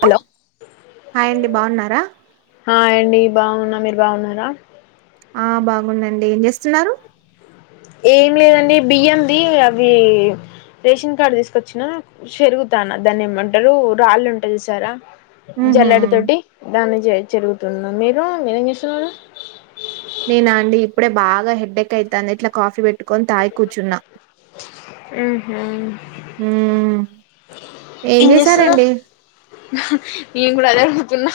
Hello hi అండి బావున్నారా hi అండి బావున్నా, మీరు బావున్నారా ఆ బాగున్నండి, ఏం జేస్తున్నారు? ఏం లేదండి బియ్యంది అవీ రేషన్ కార్డు దీసుకొచ్చినా షేరుగుతానా దాన్నే మంటరూ రాళ్ళు ఉంటయి చుసారా ఉహు జల్లెడ తోటి దాన్ని జె జెరుగుతున్నా మీరూ మీరేం జెస్తున్నరు నేనా అండి ఇప్పుడే బాగ హెడేక్ అయితాంది, ఇట్ల కాఫీ బేట్టుకొని తాగీ కూర్చున్నా. ఉమ్ హు ఉమ్ ఏం చేశారండి నేన్ గూడ అదే అడుగు తున్న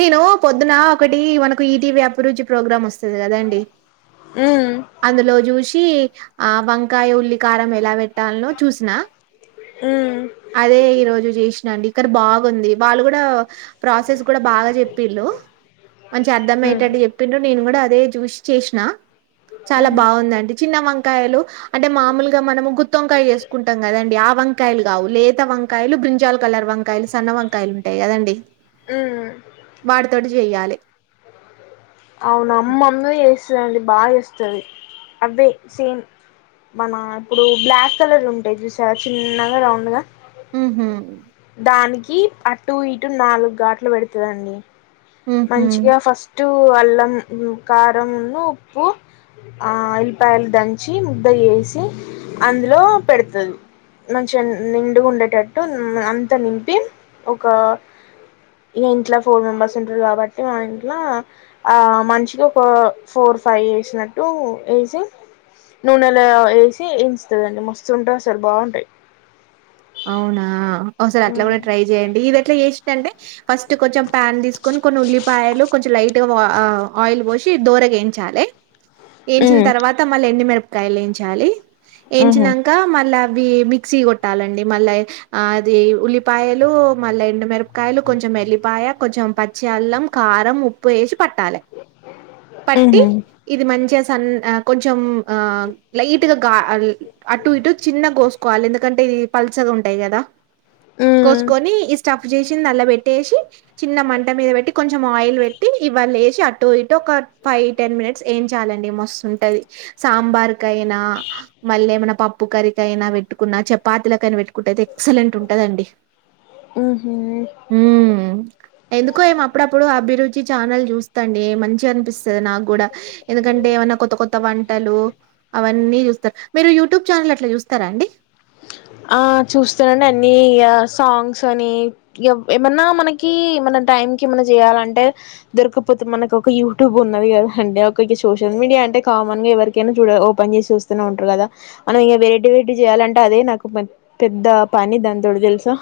నేను పొద్దున ఒకటి మనకు ఈటీవీ అభిరుచి ప్రోగ్రాం ఒస్తది గదండి ఉమ్ అందులో జూసి ఆ వంకాయ ఉల్లి కారం ఎలా బెట్ ట్టాల్నో చూసిన ఉమ్ అదే ఈ రోజు చేసినండి క్కని బాగుంది వాళ్ళు గుడా ప్రాసెస్ కూడా బాగ చెప్పిళ్లు మంచిగ ఉమ్ అర్థమయేటట్టు చెప్పిండ్రు నేను గుడా అదే జాస్ చేసినా చాలా ఉహు బావుందండి చిన్న వంక్ కాయలు అంటే మాములుగ మనం గుత్తోమ్కాయ చేసుకుంటాం కదండి ఆ వంకాయలు జాల్ కలర్ వంకాయలు సన్న వంకాయలు ఉంటాయి గదండి ఉమ్ వాటితోటి జెయ్యాలె. అవునా అ మ్మమ్మే చేస్తదండి బాగా చేస్తది అవ్వే సేమ్ మన ఇప్పుడు బ్లాక్ కలర్ ఉంటయి జూసారా చిన్నగ రౌండ్ గ ఉమ్ హు దానికి అటు ఇటు నాలుగు గాట్లు పెడుతదండి, హుహు. మంచిగ ఫస్ట్ పు అల్లం కారం ను ఉప్పు ఆ ఎల్లిపాయలు దంచి ముద్ద జేసి అందులో పెడతది మంచిగ నిండుగుండేటట్టు అంత నింపి ఒకా ఇగ ఇంట్ల ఫోర్ మెంబర్స్ తింటరు కాబట్టి ఇంట్ల ఆ మనిషిగి ఒక ఫోర్ ఫైవ్ ఏసినట్టు తెజ నూనెల ఏసి యేయించుతదండి మస్తుంటదసలు బావుంటయి. అవునా ఒకసారి అట్లా గుడ ట్రై జేయండి ఇదెట్ల చేసింరంటె ఫస్ట్ కొంచెం ప్యాన్ తీసుకొని కొన్ని ఉల్లిపాయలు కొంచెం లైట్ గ వా ఆయిల్ పోషి దోరగేయించ చాలే ఏయించిన్తర్వాత మళ్ళ ఎండుమిరపకాయలు ఏయించాలి, ఉహు యేంచినంక మళ్ళా అవీ మిక్సీ గొట్టాలండి మళ్ళ అదీ ఉల్లిప్ పాయలు మళ్ళ ఎండు మిరపకాయలు కొంచెం ఎల్లిపాయ కొంచెం పచ్చి అల్లం కారం ఉప్పు ఏసి పట్టాలె పట్టి ఉహు ఇది మంచిగస్ సన్ కొంచెం ఆ లైట్గ గా అటు ఇటు చిన్నగోసుకోవాలి ఎందుకంటే ఇది పల్సగుంటయి గదా ఉమ్ కోసుకొని ఈ స్టఫ్ చేసిందల్ల బేట్టేసి చిన్న మంట మీద పెట్టి, కొంచెం ఆయిల్ పెట్టి ఇవళ్ళేసి అటు ఇటు ఒక ఫైవ్ టెన్ మినిట్స్ ఎయిమ్చాలండి మస్తుంటది సాంబార్ కైనా మళ్ళేమన పప్పు కరికయినా పెట్టుకున్నా చపాతిలక్ కని పెట్టుకుంటయితే ఎక్సలెంట్ ఉంటదండి. ఉమ్ హు ఉమ్ ఎందుకో ఏమొ అప్పుడప్పుడు అభిరుచి చానల్ చూస్తాండి మంచిగ చిగనిపిస్తది నాగ్గుడా ఎందుకంటే ఏమన్న కొత్త కొత్త వంటలు అవన్నీ చూస్తా మీరు యూట్యూబ్ ఛానల్ అట్ల చూస్తరా అండి ఆ చూస్తనండి అన్ని గ సాంగ్స్ అని ఏ ఏమన్నా మనకి ఏమన్న టైమ్ కి ఏమన్న జేయాలంటే దొరక్కపోతే మనకొక యూట్యూబ్ ఉన్నది గద అండి, ఒక గి సోషల్ మీడియా అంటే కామన్ గ ఎవరికైనా చూడా ఓపెన్ చేసి చూస్తనే ఉంటరు గద, మనం ఇగ వెరైటి వెరైటి చేయాలంటే అదే నాకు పెద్ద పని దాని తోడు తెలుసా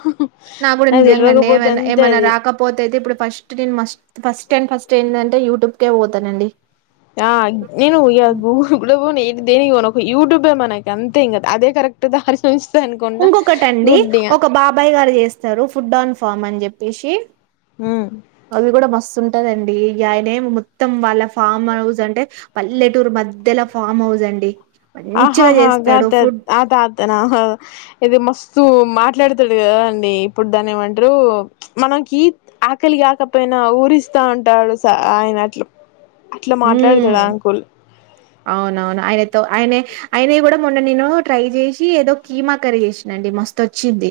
నా కూడా నాకు నిజంగా అండి తెల్వకపోతే ఏమన్నా అంతే ఏమైన్నా అది రాకపోతే అయితే ఇప్పుడు ఫస్ట్ నేను మస్ట్ ఫస్ట్ డ్ ఫస్ట్ ఏంటే యూట్యూబ్కే పోతానండి ఆ నేనుఊ కూడా బో దేని ఒక యూట్యూబే మన అంతేం కద అదే కరెక్ట్ ద అంది ఇంకొకటిండి ఒక బాబాయ్ గారు చేస్తారు ఫుడ్ ఆన్ ఫామ్ అని చెప్పేసి హ్మ్ అవి కూడా మస్ ంటదండి ఇ ఆయనే మొత్తం వాళ్ళ ఫామ్ హౌస్ అంటే పల్లెటూరు మధ్యలో ఫామ్ హౌస్ జండి ఆహాహా గత అత అతనా ఇది మస్త సూ మాట్లాడుతాడు కదా అండి ఇప్పుడు దాన్ని ఏమంటారు మనకి ఆకలికి కాకపోయినా ఊరిస్తా ఉంటాడు ఆయన అట్లు హ అవునవును ఆయనతో ఆయనే అయినే కూడా మొన్న నేను ట్రై చేసి ఏదో కీమా కర్రీ జెసిన అండి మస్తు వచ్చింది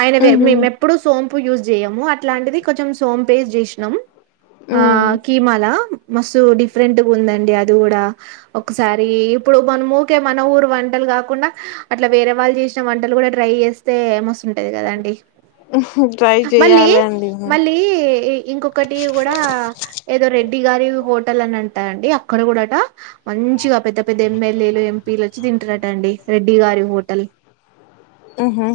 ఆయన ఉహు మేము ఎప్పుడు సోంపు యూజ్ చేయము అట్లాంటిది కొంచెం సోంపే చేసినాము ఆ కీమాన మస్ డిఫరెంట్ గా ఉందండి అది కూడా ఒకసారి ఇప్పుడు మన మూకే మన ఊరు వంటలు కాకుం కుండా అట్లా వేరే వాళ్ళు చేసిన వంటలు కూడా ట్రై చేస్తే ఏ వస్తుంటది కదాండి ఉ హు మళ్ళీ మళ్ళీ ఇంకొకటి గుడా ఏదో రెడ్ బిగారివు బొ పట్టలని అంటా అండి అక్కడ కూడాట మంచిగా పెద్ద పెద్ద ఎమ్మెల్యేలు ఎంపీలు వచ్చి తింటున్నట అండి రెడ్డి గారి హోటల్ ఆహా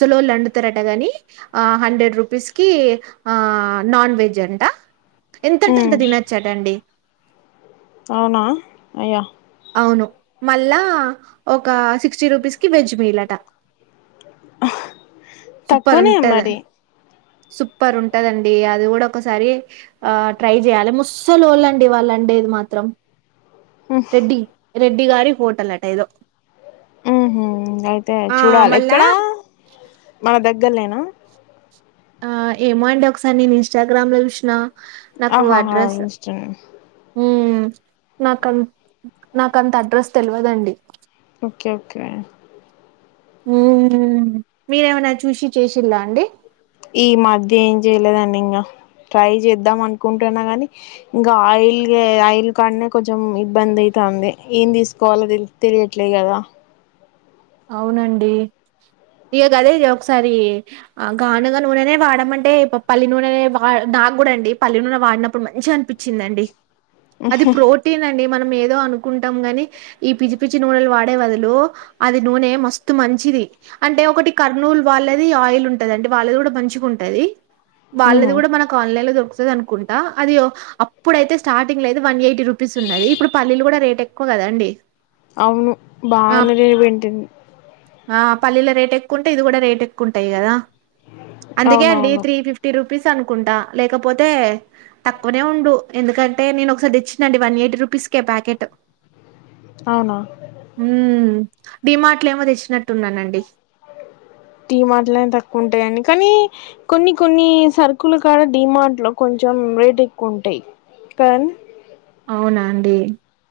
సలోలు వండుతారట గాని హండ్రెడ్ రూపీస్ కి ఆ నాన్ వెజ్ అంట ఎంతర్త ఉ అంత దిన అవునా అయ్యో అవును మళ్ళా ఒక సిక్స్టీ రూపీస్కి వెజ్ మీిలట సూపర్ తక్కువనే ఉంటదా మరి సూపర్ ఉంటదండి అది కూడా ఒకసారి ఆ ట్రై చేయాలి ముస్ తోలోలు అండి వాళ్ళండి వాళ్ళండి ఏది మాత్రం ఉఫ్ రెడ్డి రెడ్డి గారి హోటల్ అట ఇదో ఉహ అయితే చూడాలి మళ్ళా ఎక్కడా మన దగ్గరలేనా ఆ ఏమో అండి ఒకసారి నేను ఇన్స్టాగ్రామ్ లో చూసిన నాకు ఆహాహా అడ్రస్ ఇన్స్టా నాకుంత నాకంత అడ్రస్ తెలువదండి ఓకే ఓకే మీరేమనా చూసి చేసిల్లా అండి ఈ మధ్య ఏం జలేదాన్నిడి ఇంగా ట్రై చేద్దాం అనుకుంటున్నా గాని ఇంకా ఆయిల్ ఆయిల్ కాడనే కొంచెం ఇబ్బంది అయి తాన్ది ఏం తీసుకోవాలో తెలియట్లే కదా అవునండి ఇ కద ఇ ఒకసారి గానుగా నూనెనే వాడమంటే పల్లి నూనె వా నా కూడా అండి పల్లి నూనె వాడినప్పుడు మంచిగా అనిపించిందిండి అది ప్రోటీన్ అండి మనం ఏదో అనుకుంటాం గని ఈ పిచ్చి పిచ్చి నూనెలు వాడే బదులు అది నూనె మస్తుత్ మంచిది అంటే ఒకటి కర్నూలు వాళ్ళది ఆయిల్ ఉంటది అండి వాళ్ళది కూడా మంచుకుంటు టది వాళ్ళది ఉహు కూడా మనకు ఆన్లైన్ లో దొరుకుతుంది అనుకుంటా అది అప్పుడైతే స్టార్టింగ్ లో అయితే వన్ ఎయిట్ ఫిఫ్టీ రూపీస్ ఉన్నది ఇప్పుడు పల్లీలు కూడా రేటు ఎక్కువ కద అండి. అవును బావున్నదే వింటుంది. ఆ పల్లీల రేటు ఎక్కువ ఉంటాయి ఇది కూడా రేట్ ఎక్కువంటాయి కదా. అందుకే అండి అవునవును త్రీ ఫిఫ్టీ రూప్ పీస్ అనుకుంటా లేకపోతే తక్కువనే ఉండు ఎందుకంటే నేను ఒకసారి తెచ్చినాటి వన్ ఎయిట్ రూపీ పిస్కే ప్యాకెట్ అవునా మ్మ్ డిమార్ట్లో ఏమో తెచ్చినట్టున్నానండి. డి మార్ట్ల ఏం తక్కువ ఉంటాయ్ అన్ని కానీ కొన్ని కొన్ని సరుకులు కాడ డీ మార్ట్ లో కొన్ చెం రేట్ ఎక్కువుంటాయ్ కన్ అవునా అండి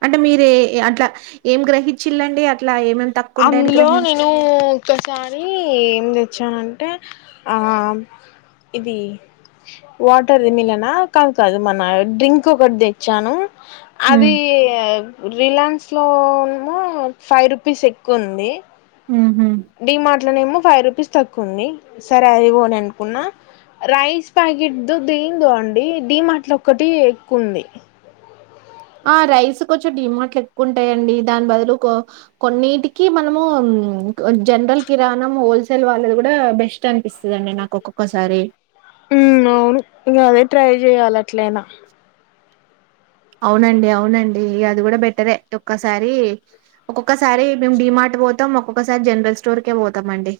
అంటే మీరే అట్లా ఏం గ్రహించిళండి అట్లా ఏమేం అందులో నేను ఒకసారి ఏం లేద్ వచ్చా అంటే ఆ ఇది వాటర్ది మిలనా కాదు కాదు మన డ్రింక్ ఒకటి తెచ్చాను. అది మ్మ్ రిలయన్స్ లో నేమో ఫైవ్ రూపీస్ ఎక్ కొంది మ్హూ డి మార్ట్ లోనే ఏమో ఫైవ్ రూపీస్ తక్కువంది సరే అదిగోని అనుకున్నా రైస్ ప్యాకెట్ దేందో అండి డి మాట్ల ఒక్కటి ఎక్కుఉంది. ఆ రైస్ కొంచెం డిమార్ట్ లో ఎక్కువ ఉంటాయండి దాని బదులు కొన్నిటికి మనము ఇంక్ జనరల్ కిరాణం హోల్సేల్ వాళ్ళది కూడా బెస్ట్ అనిపిస్తదండి నాకు ఒక్కొక్కసారి. ఉ అవును ఇంక అదే ట్రై చెయాల అట్లయిన. అవునండి అవునండి అది కూడా బెటరే ఒక్కసారి ఒక్కొక్కసారి మేము డిమార్ట్ పోతాం ఒక్కొక్కసారి జనరల్ స్టోర్కే పోతాం అండి.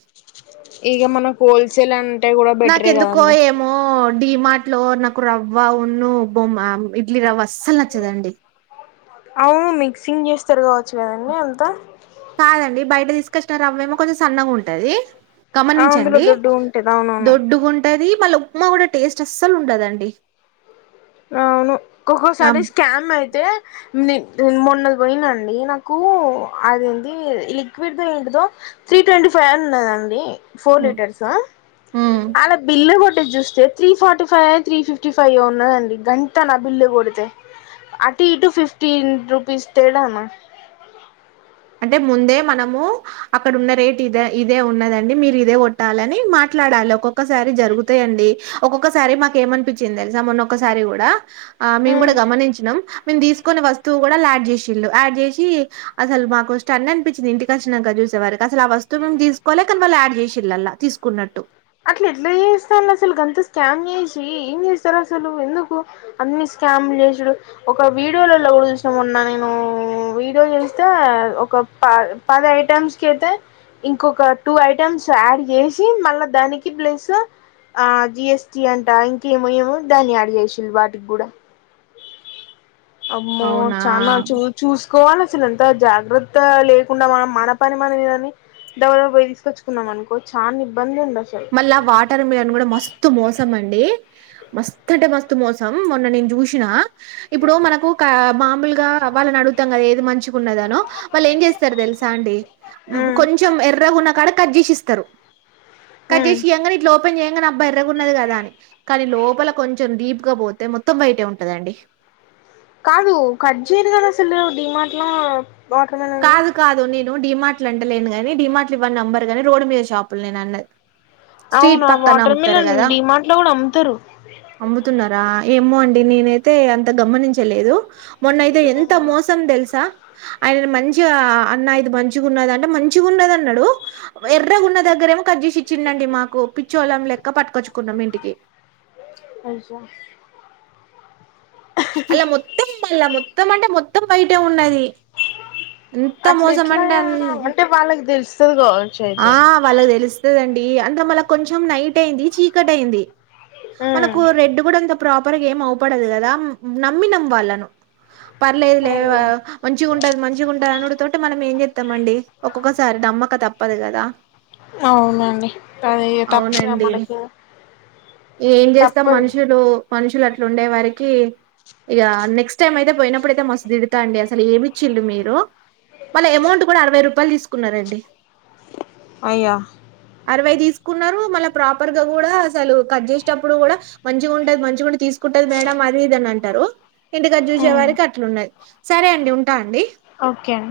ఇగ మనకు హోల్సేల్ అంత నాకెందుకో ఏమో డీమాార్ట్ లో నాకు రవ్వ ఉన్ను బొంబా ఇడ్లీ రవ్వ అస్సలు నచ్చదండి. అవును మిక్సింగ్ చేస్తారు కావచ్చు కదండి అంత కాదండి బయట తీసుకొచ్చిన రవ్వేమో కొంచెం సన్నగ ఉంటది. ఆ అందులో గమనించండి దొడ్డు ఉంటది అవునవును దొడ్డుగుంటది. మళ్ళ ఉప్మా కూడా టేస్ట్ అస్సలు ఉండదండి. అవును ఆ ఒక్కక్కోసారి స్కామ్ అయితే నే నేన్ మొన్న పోయినా అండి నాకు అదేంది లిక్విడ్ దో ఏంటిదో త్రీ ట్వంటీ ఫైవ్ అని ఉన్నదండి ఫోర్ హ్మ్ లీటర్సు ఉ హ్మ్ ఆళ్ల బిల్లు కొట్ [unintelligible] చూస్తే త్రీ ఫార్టీ ఫైవ్ ఓ త్రీ ఫిఫ్టీ ఫైవ్ ఓ ఉన్నదండి. గంటా నా బిల్ కొడితే అటు ఇటూ ఫిఫ్టీ రుపీస్ తేడానా అంటే ముందే మనము అక్కడ ఉన్న రేట్ ఇదే ఇదే ఉన్నదండి మీరు ఇదే కొట్టాలని మాట్లాడా అలా ఒక్కొక్కసారి జరుగుతాయండి ఒక్కొక్కసారి మాకు ఏమనిపించింది తెలుసా మొన్నొక్కసారి కూడా ఆ మేము కూడా గమనించినం మేము తీసుకోనీ వస్తువు కూడా యాడ్ చేసిళు యాడ్ చేసి అసలు మాకు కొంచ్ స్టన్ అనిపిచింది ఇంటికి వచ్చినాక చూసే వరకి అసలు ఆ వస్తువుని తీసుకోలే కానీ వాళ్ళు యాడ్ చేసిలల్లా తీసుకున్నట్టు. అట్ల ఎట్లా చేస్తానరు అసలు గంత స్కామ్ చేసి ఏం చేస్తారు అసలు ఎందుకు అన్ని ఇస్ స్కామ్ చేసుడు ఒక వీడియో లల్లో కూడా చూసినా మొన్న నేను వీడియో చూస్తే ఒక ప పది ఐటమ్స్ కయితే ఇంకొక టూ ఐటమ్స్ యాడ్ చేసి మళ్ళా దానికి ప్లసు ఆ జి ఎస్టి అంట ఇంకేమో ఏమో దాన్ని యాడ్ చేసిండు వాటికి కూడా. అమ్మో అవునా చానా చూ చూసుకోవాలే అసలు ఎంత జాగ్రత్త లేకుండా మనం మన పని మనదిఇదని డౌనుకు పోయి తీసుకొచ్చకున్నాం మనుకో చాన ఇబ్బంది ఉండ మళ్ళా వాటర్ మిలన్ కూడా మస్త్ తూ మోసం అండి. మస్తు అంటే, మస్తు మోసం మొన్న నేను చూసినా. ఇప్పుడు మనకు కా మాముల్గా వాళ్ళని అడుగుతాం కదా. ఏది మంచ్ గున్నదనో. వాళ్లేం చేస్తారు తెలుసా అండి. మ్మ్ ఉమ్ కొంచెం ఎర్రగున కాడ కట్ చేసిస్తారు. కట్ ఉమ్ చేసియంగానే ఇట్లా ఓప్ పెన్ చేయంగనే అబ్బా ఎర్రగున్నది గదా అని. కానీ లోపల కొంచెం డీప్ గా బోతే మొత్తం. వైటే ఉంటదండి. కాదు కట్జేర్ గాదసల్, డీ మార్ట్లా, వాట్ర్ మిలన్నీ ను డీ మార్ట్లా అంటలేనుగాని. డీ మార్ట్ల ఇవన్ని అంబరు గానీ, రోడ్ మీద షాపులు నేనన్నది స్ట్రీట్ అవునా పక్కన వాటర్ అమ్తారు మిలన్ కదా. డిమార్ట్ లో కూడా అమ్ముతారు అమ్ముతున్నారా! ఏమో అండి నేనైతే అంత గమనించలేదు. మొన్నాయితే ఎంత మోసం తెలుసా? ఆయననీ మ మంచిగా అన్నా ఇది మంచిగున్నదా అంటే. మంచిగున్నది అన్నాడు. ఎర్రగున్న దగ్గరేమో కట్జెసి ఇచ్చిన్ డండి మాకు పిచ్చోలం లెక్క పట్టుకొచ్చుకున్నాం. ఇంటికి అయ్యో అళ్లా మొత్తం, మళ్ళ మొత్తం అంటే, మొత్తం వైటే ఉన్నది. ఎంత అట్ల మోసం ఎట్లా అంటే గా అం అంటే వాళ్ళకి దేలుస్తది. గావ్ ఆ వాళ్ళకు తెలుస్తదండి. అంత మళ్ళ కొంచెం నైట్ అయింది, చీకట్ అయింది. మనకు రెడ్ గూడంత ప్రాపర్గా ఏం ఆవుపడదు కదా. నమ్మినం వాళ్ళను పర్లేదు లే వ అయ్యో మంచిగుంటది, మంచిగుంటది అనుడుతోటే మనం ఏం చేతం అండి. ఒక్కొక్కసారి నమ్మక తప్ అవునాండి. అది ఇగ తప్తద అవునండి మనకింగ ఏం జేస్తాం. మనుషులు మనుషులట్ల ఉండే మరి. కి ఇగా నెక్స్ట్ టైం అయితే పోయినప్పుడయితే. మస్త్ దిడుతా అండి. అసలు ఏమిచ్చిల్ళు మీరు? మళ్ళ అమౌంట్ కూడా అరవై రూపాయలు తీసుకున్నారండి. అయ్యా అరవై తీసుకున్నారు. మళ్ళ ప్రాపర్గా గూడా అసలు కట్ చేసేటప్పుడు గూడా మంచిగుంటది, మంచిగుంటది, తీస్ కుంటాది మేడం. అది ఇది అని అంటారు. ఇంటికచి చూసే వారికి అట్లున్నది. సరే అండి ఉంటా అండి. ఓకే అండి